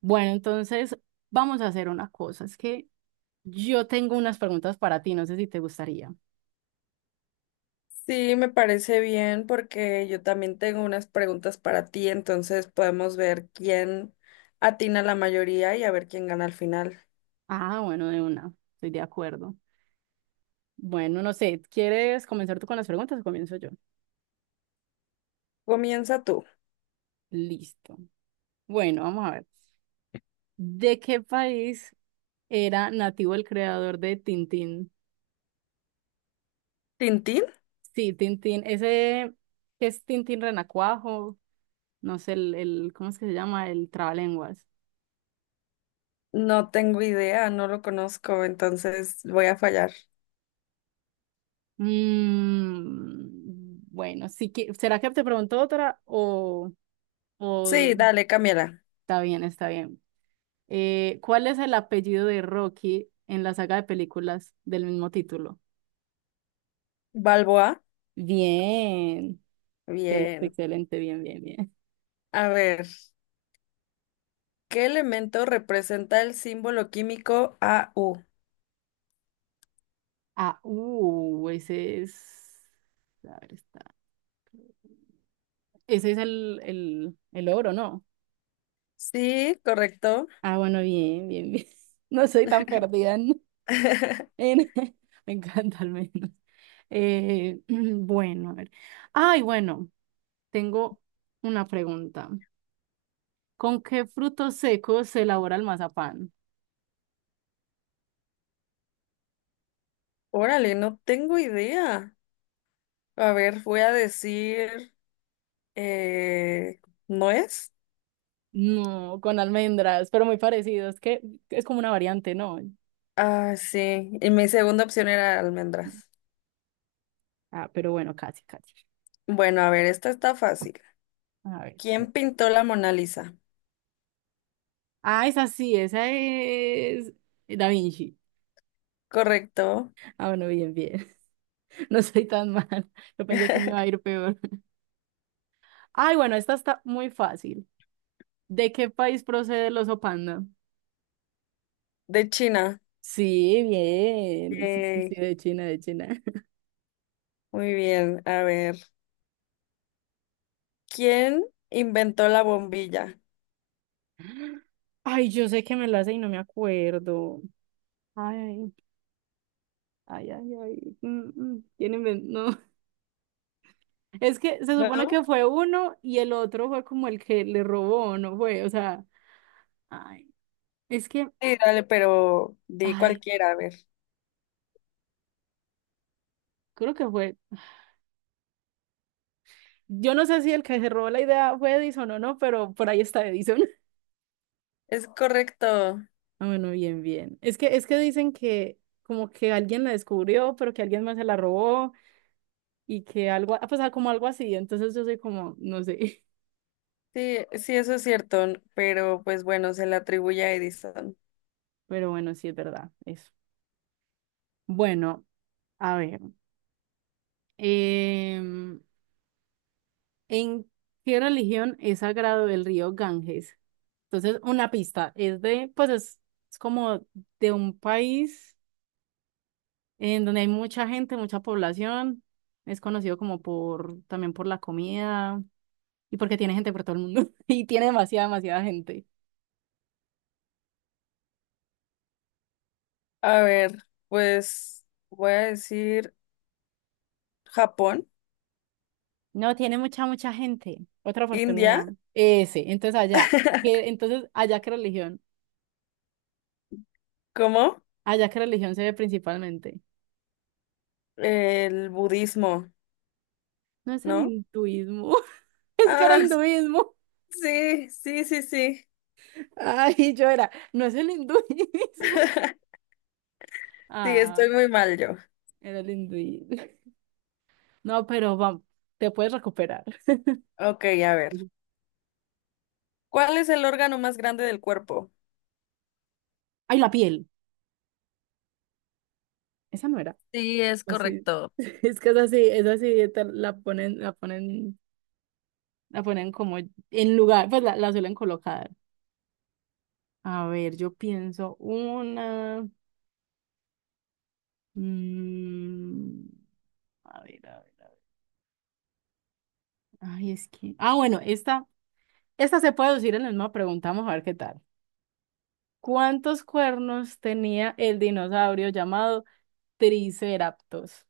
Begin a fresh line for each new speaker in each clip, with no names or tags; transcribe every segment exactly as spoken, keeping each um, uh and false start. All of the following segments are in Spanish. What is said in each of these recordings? Bueno, entonces vamos a hacer una cosa. Es que yo tengo unas preguntas para ti, no sé si te gustaría.
Sí, me parece bien porque yo también tengo unas preguntas para ti, entonces podemos ver quién atina la mayoría y a ver quién gana al final.
Ah, bueno, de una, estoy de acuerdo. Bueno, no sé, ¿quieres comenzar tú con las preguntas o comienzo yo?
Comienza tú.
Listo. Bueno, vamos a ver. ¿De qué país era nativo el creador de Tintín?
¿Tintín?
Sí, Tintín, ese que es Tintín Renacuajo, no sé, el, el, ¿cómo es que se llama? El trabalenguas.
No tengo idea, no lo conozco, entonces voy a fallar.
Mm, bueno, sí que, ¿será que te pregunto otra o, o
Sí, dale, Camila.
está bien, está bien? Eh, ¿cuál es el apellido de Rocky en la saga de películas del mismo título?
¿Balboa?
Bien, excelente,
Bien.
excelente, bien, bien, bien.
A ver, ¿qué elemento representa el símbolo químico A U?
Ah, uh, ese es, a ver, está. Ese es el, el, el oro, ¿no?
Sí, correcto.
Ah, bueno, bien, bien, bien. No soy tan perdida. En- Me encanta al menos. Eh, bueno, a ver. Ay, bueno, tengo una pregunta. ¿Con qué frutos secos se elabora el mazapán?
Órale, no tengo idea. A ver, voy a decir. Eh, ¿no es?
No, con almendras, pero muy parecido. Es que es como una variante, ¿no?
Ah, sí. Y mi segunda opción era almendras.
Ah, pero bueno, casi, casi.
Bueno, a ver, esta está fácil.
A ver.
¿Quién pintó la Mona Lisa?
Ah, esa sí, esa es Da Vinci.
Correcto.
Ah, bueno, bien, bien. No soy tan mal. Yo pensé que me iba a ir peor. Ay, bueno, esta está muy fácil. ¿De qué país procede el oso panda?
De China.
Sí, bien. Sí, sí, sí,
Yay.
de China, de China.
Muy bien. A ver, ¿quién inventó la bombilla?
Ay, yo sé que me la sé y no me acuerdo. Ay, ay, ay, ay. mm, mm, tiene men- No, es que se supone
¿No?
que fue uno y el otro fue como el que le robó, ¿no fue? O sea, ay, es que,
Sí, dale, pero di
ay,
cualquiera, a ver.
creo que fue. Yo no sé si el que se robó la idea fue Edison o no, pero por ahí está Edison.
Es correcto.
Ah, bueno, bien, bien. Es que, es que dicen que como que alguien la descubrió, pero que alguien más se la robó. Y que algo, ah, pues ah, como algo así, entonces yo soy como, no sé,
Sí, sí, eso es cierto, pero pues bueno, se le atribuye a Edison.
pero bueno, sí es verdad, eso. Bueno, a ver, em, ¿en qué religión es sagrado el río Ganges? Entonces, una pista, es de, pues es, es como de un país en donde hay mucha gente, mucha población, es conocido como por, también por la comida y porque tiene gente por todo el mundo y tiene demasiada, demasiada gente.
A ver, pues voy a decir Japón,
No, tiene mucha, mucha gente. Otra
India.
oportunidad. Ese, entonces allá, ¿qué- entonces allá qué religión,
¿Cómo?
allá qué religión se ve principalmente.
El budismo,
No es el
¿no?
hinduismo, es que era
Ah,
hinduismo.
sí, sí, sí, sí.
Ay, yo era, no es el hinduismo.
Sí,
Ah,
estoy muy mal yo.
era el hinduismo. No, pero vamos, te puedes recuperar.
Ok, a ver. ¿Cuál es el órgano más grande del cuerpo?
Ay, la piel, esa no era.
Sí, es
O sí,
correcto.
es que esa sí, esa sí, esta la ponen, la ponen, la ponen como en lugar, pues la, la suelen colocar. A ver, yo pienso una. mm, a ver, a ver, a ver. Ay, es que. Ah, bueno, esta, esta se puede decir en la misma pregunta. Vamos a ver qué tal. ¿Cuántos cuernos tenía el dinosaurio llamado Triceratops?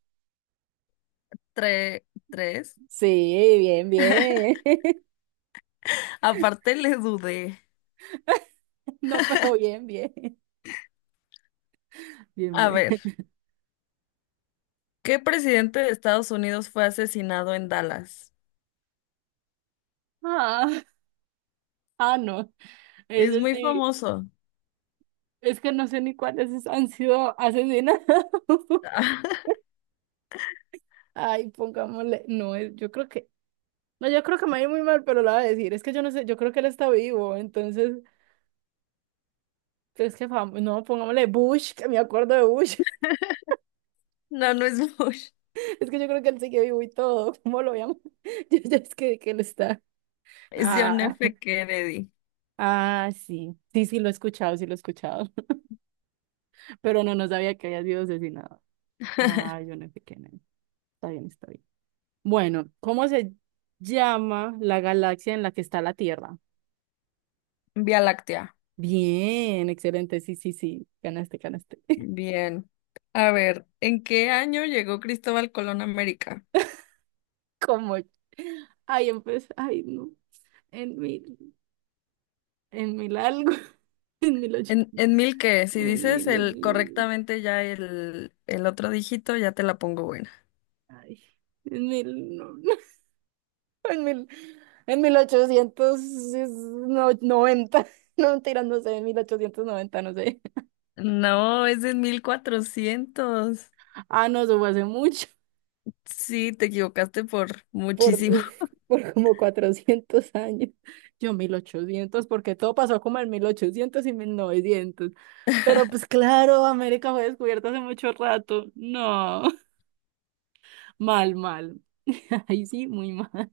Tres, tres.
Sí, bien, bien.
Aparte le dudé.
No, pero bien, bien. Bien,
A
bien.
ver, ¿qué presidente de Estados Unidos fue asesinado en Dallas?
Ah, ah, no. Es
Es muy
decir,
famoso.
es que no sé ni cuáles han sido asesinados. Ay, pongámosle. No, es- yo creo que. No, yo creo que me va a ir muy mal, pero la voy a decir. Es que yo no sé, yo creo que él está vivo, entonces, es que fam- no, pongámosle Bush, que me acuerdo de Bush.
No, no es Bush.
Es que yo creo que él sigue vivo y todo. ¿Cómo lo llamo? Yo ya es que, que él está.
Es John
Ah,
F. Kennedy.
ah, sí. Sí, sí, lo he escuchado, sí lo he escuchado. Pero no, no sabía que había sido asesinado. Ah, yo no sé quién es. Está bien, está bien. Bueno, ¿cómo se llama la galaxia en la que está la Tierra?
Vía Láctea.
Bien, excelente. Sí, sí, sí. Ganaste, ganaste.
Bien. A ver, ¿en qué año llegó Cristóbal Colón a América?
Como, ay, empecé, ay, no, en mil, en mil algo, en mil ocho,
¿En, en mil qué? Si
en
dices
mil
el
ocho,
correctamente ya el, el otro dígito, ya te la pongo buena.
ay, en mil, no, en mil, en mil ochocientos no- noventa, no, mentira, no sé, en mil ochocientos noventa, no sé.
No, es en mil cuatrocientos.
Ah, no, eso fue hace mucho,
Sí, te equivocaste por
por,
muchísimo.
uf, por como cuatrocientos años. Yo mil ochocientos, porque todo pasó como en mil ochocientos y mil novecientos. Pero pues claro, América fue descubierta hace mucho rato. No. Mal, mal. Ahí sí, muy mal.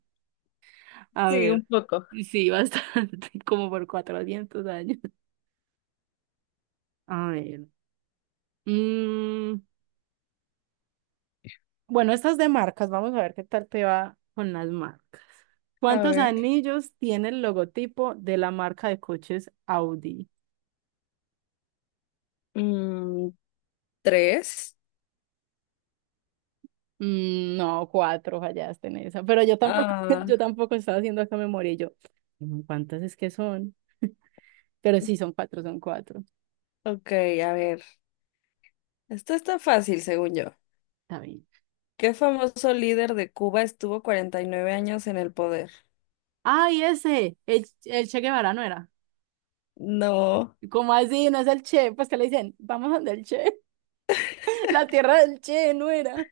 A
Sí, un
ver,
poco.
sí, bastante, como por cuatrocientos años. A ver. mm, bueno, estas es de marcas, vamos a ver qué tal te va con las marcas.
A
¿Cuántos
ver.
anillos tiene el logotipo de la marca de coches Audi?
mm, tres.
Mm, no, cuatro, fallaste en esa, pero yo tampoco,
Ah,
yo tampoco estaba haciendo acá memoria y yo, "Mm, ¿cuántas es que son? Pero sí, son cuatro, son cuatro.
ok, a ver. Esto está fácil, según yo.
Está bien.
¿Qué famoso líder de Cuba estuvo cuarenta y nueve años en el poder?
¡Ay, ese! El, el Che Guevara, ¿no era?
No,
¿Cómo así? ¿No es el Che? Pues que le dicen, vamos donde el Che. La tierra del Che, no era.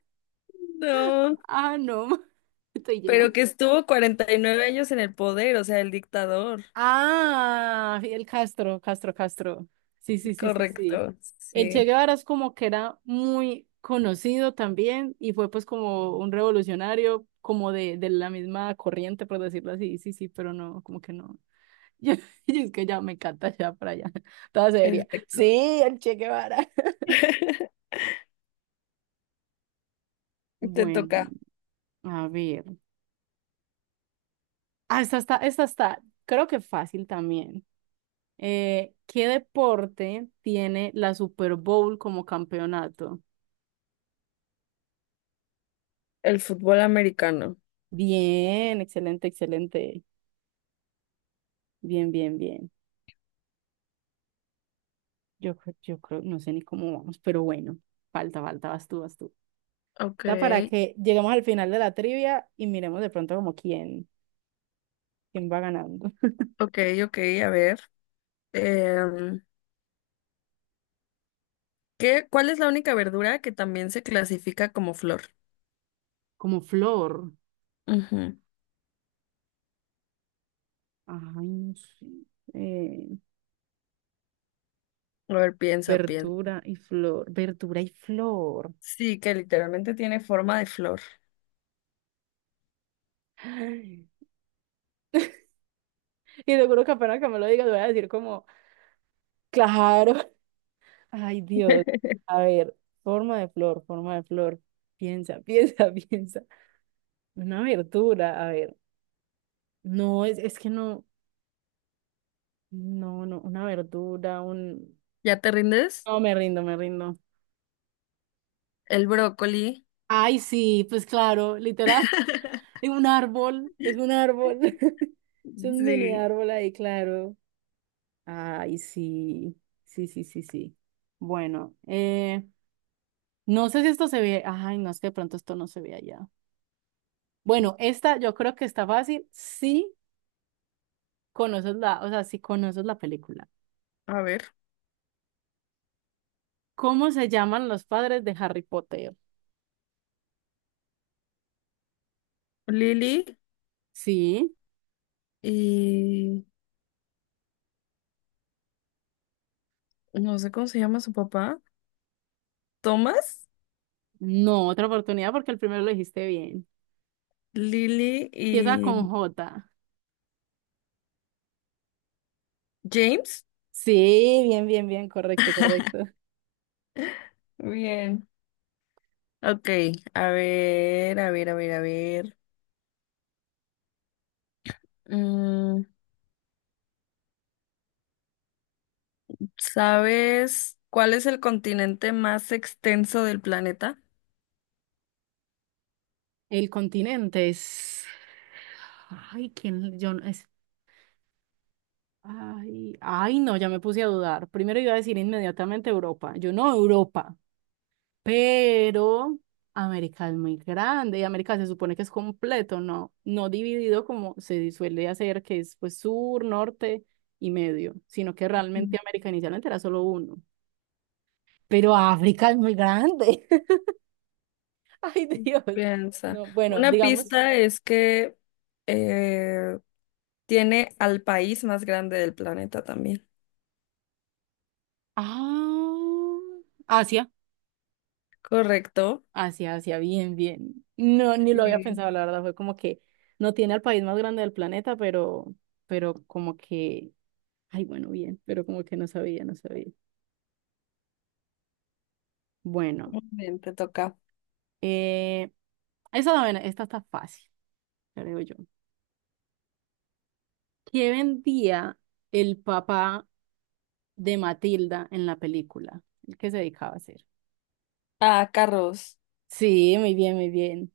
no.
Ah, no. Estoy
Pero
lleva.
que estuvo cuarenta y nueve años en el poder, o sea, el dictador.
Ah, Fidel Castro, Castro, Castro. Sí, sí, sí, sí, sí.
Correcto,
El Che
sí,
Guevara es como que era muy conocido también y fue pues como un revolucionario, como de, de la misma corriente, por decirlo así. Sí, sí, pero no, como que no. Yo, yo es que ya me encanta ya para allá. Toda seria.
exacto.
Sí, el Che Guevara.
Te
Bueno,
toca
a ver. Ah, esta está, esta está, creo que fácil también. Eh, ¿qué deporte tiene la Super Bowl como campeonato?
el fútbol americano.
Bien, excelente, excelente. Bien, bien, bien. Yo, cre- yo creo, no sé ni cómo vamos, pero bueno, falta, falta, vas tú, vas tú.
Ok,
Está para que lleguemos al final de la trivia y miremos de pronto como quién, quién va ganando.
ok, ok, a ver. Em, ¿qué, cuál es la única verdura que también se clasifica como flor?
Como flor.
Ujú.
Ay, no sé. Eh,
A ver, piensa, piensa.
verdura y flor, verdura y flor.
Sí, que literalmente tiene forma de flor.
Y seguro que apenas que me lo digas voy a decir como, claro, ay Dios, a ver, forma de flor, forma de flor, piensa, piensa, piensa. Una verdura, a ver, no, es, es que no, no, no, una verdura, un...
¿Ya te rindes?
No, me rindo, me rindo.
El brócoli.
Ay, sí, pues claro, literal, es un árbol, es un árbol, es un mini
Sí.
árbol ahí, claro. Ay, sí, sí, sí, sí, sí. Bueno, eh, no sé si esto se ve. Ay, no, es que de pronto esto no se ve allá. Bueno, esta yo creo que está fácil si conoces la, o sea, si conoces la película.
A ver,
¿Cómo se llaman los padres de Harry Potter?
Lili
Sí,
y no sé cómo se llama su papá, Thomas,
no, otra oportunidad porque el primero lo dijiste bien.
Lily
Empieza con
y
jota.
James.
Sí, bien, bien, bien, correcto, correcto.
Bien. Ok, a ver, a ver, a ver, a ver. Mm, ¿sabes cuál es el continente más extenso del planeta?
El continente es. Ay, ¿quién? Yo no- es. Ay, ay, no, ya me puse a dudar. Primero iba a decir inmediatamente Europa. Yo no, Europa. Pero América es muy grande y América se supone que es completo, ¿no? No dividido como se suele hacer, que es pues sur, norte y medio, sino que
Mm.
realmente América inicialmente era solo uno. Pero África es muy grande. Ay, Dios.
Piensa.
No, bueno,
Una
digamos,
pista es que eh, tiene al país más grande del planeta también.
ah, Asia.
Correcto.
Asia, Asia, bien, bien. No, ni lo había
Sí,
pensado, la verdad, fue como que no tiene al país más grande del planeta, pero, pero como que, ay, bueno, bien, pero como que no sabía, no sabía. Bueno,
muy bien, te toca.
eh, esa, bueno, esta está fácil, creo yo. ¿Qué vendía el papá de Matilda en la película? ¿El que se dedicaba a hacer?
Ah, carros,
Sí, muy bien, muy bien,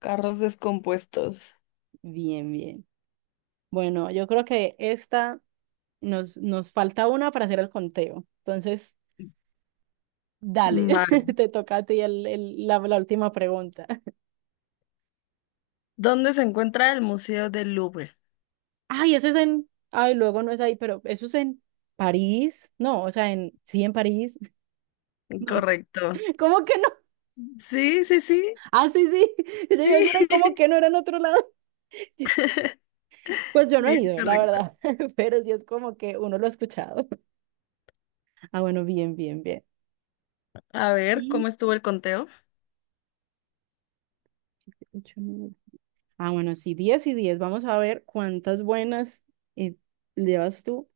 carros descompuestos.
bien, bien. Bueno, yo creo que esta nos, nos falta una para hacer el conteo. Entonces... Dale,
Vale.
te toca a ti el, el- la, la última pregunta.
¿Dónde se encuentra el Museo del Louvre?
Ay, ese es en... Ay, luego no es ahí, pero eso es en París. No, o sea, en... Sí, en París. No.
Correcto.
¿Cómo que no?
Sí, sí, sí,
Ah, sí, sí. Yo iba
sí,
a decir, ay, ¿cómo que no era en otro lado? Pues yo no
sí,
he
es
ido, la
correcto.
verdad. Pero sí es como que uno lo ha escuchado. Ah, bueno, bien, bien, bien.
A ver,
Y
¿cómo estuvo el conteo?
siete, ocho, nueve. Ah, bueno, sí, diez y diez. Vamos a ver cuántas buenas eh, llevas tú.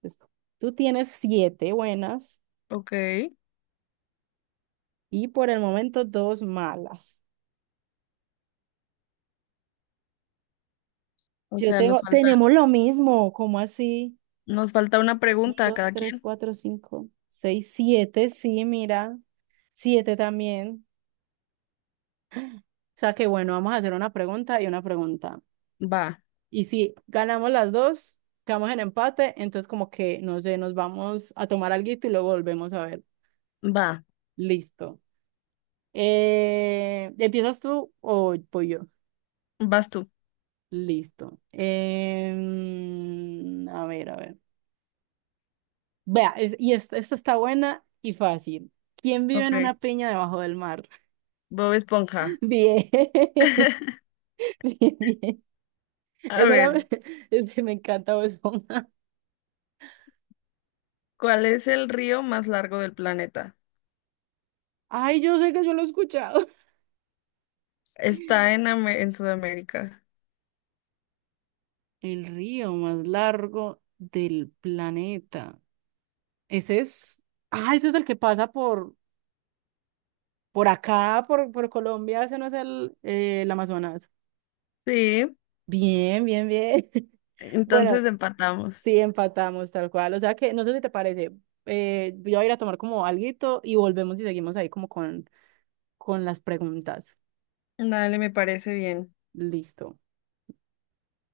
Pues, tú tienes siete buenas.
Ok,
Y por el momento, dos malas.
o
Yo
sea,
tengo,
nos falta,
tenemos lo mismo, ¿cómo así?
nos falta una
Un,
pregunta a
dos,
cada
tres,
quien.
cuatro, cinco, seis, siete, sí, mira. Siete también. O sea que bueno, vamos a hacer una pregunta y una pregunta.
Va,
Y si ganamos las dos, quedamos en empate, entonces como que, no sé, nos vamos a tomar alguito y luego volvemos a ver.
va,
Listo. Eh, ¿empiezas tú o voy yo?
vas tú.
Listo. Em, a ver, a ver. Vea, es- y esta, esta está buena y fácil. ¿Quién vive
Ok,
en una piña debajo del mar?
Bob Esponja.
Bien, bien, bien.
A
Esa era,
ver,
es que me encanta Bob Esponja.
¿cuál es el río más largo del planeta?
Ay, yo sé que yo lo he escuchado.
Está en, Ame- en Sudamérica.
El río más largo del planeta. Ese es. Ah, ese es el que pasa por, por acá, por, por Colombia. Ese no es el, eh, el Amazonas.
Sí,
Bien, bien, bien. Bueno,
entonces empatamos.
sí, empatamos tal cual. O sea que, no sé si te parece, eh, yo voy a ir a tomar como alguito y volvemos y seguimos ahí como con, con, las preguntas.
Dale, me parece bien.
Listo.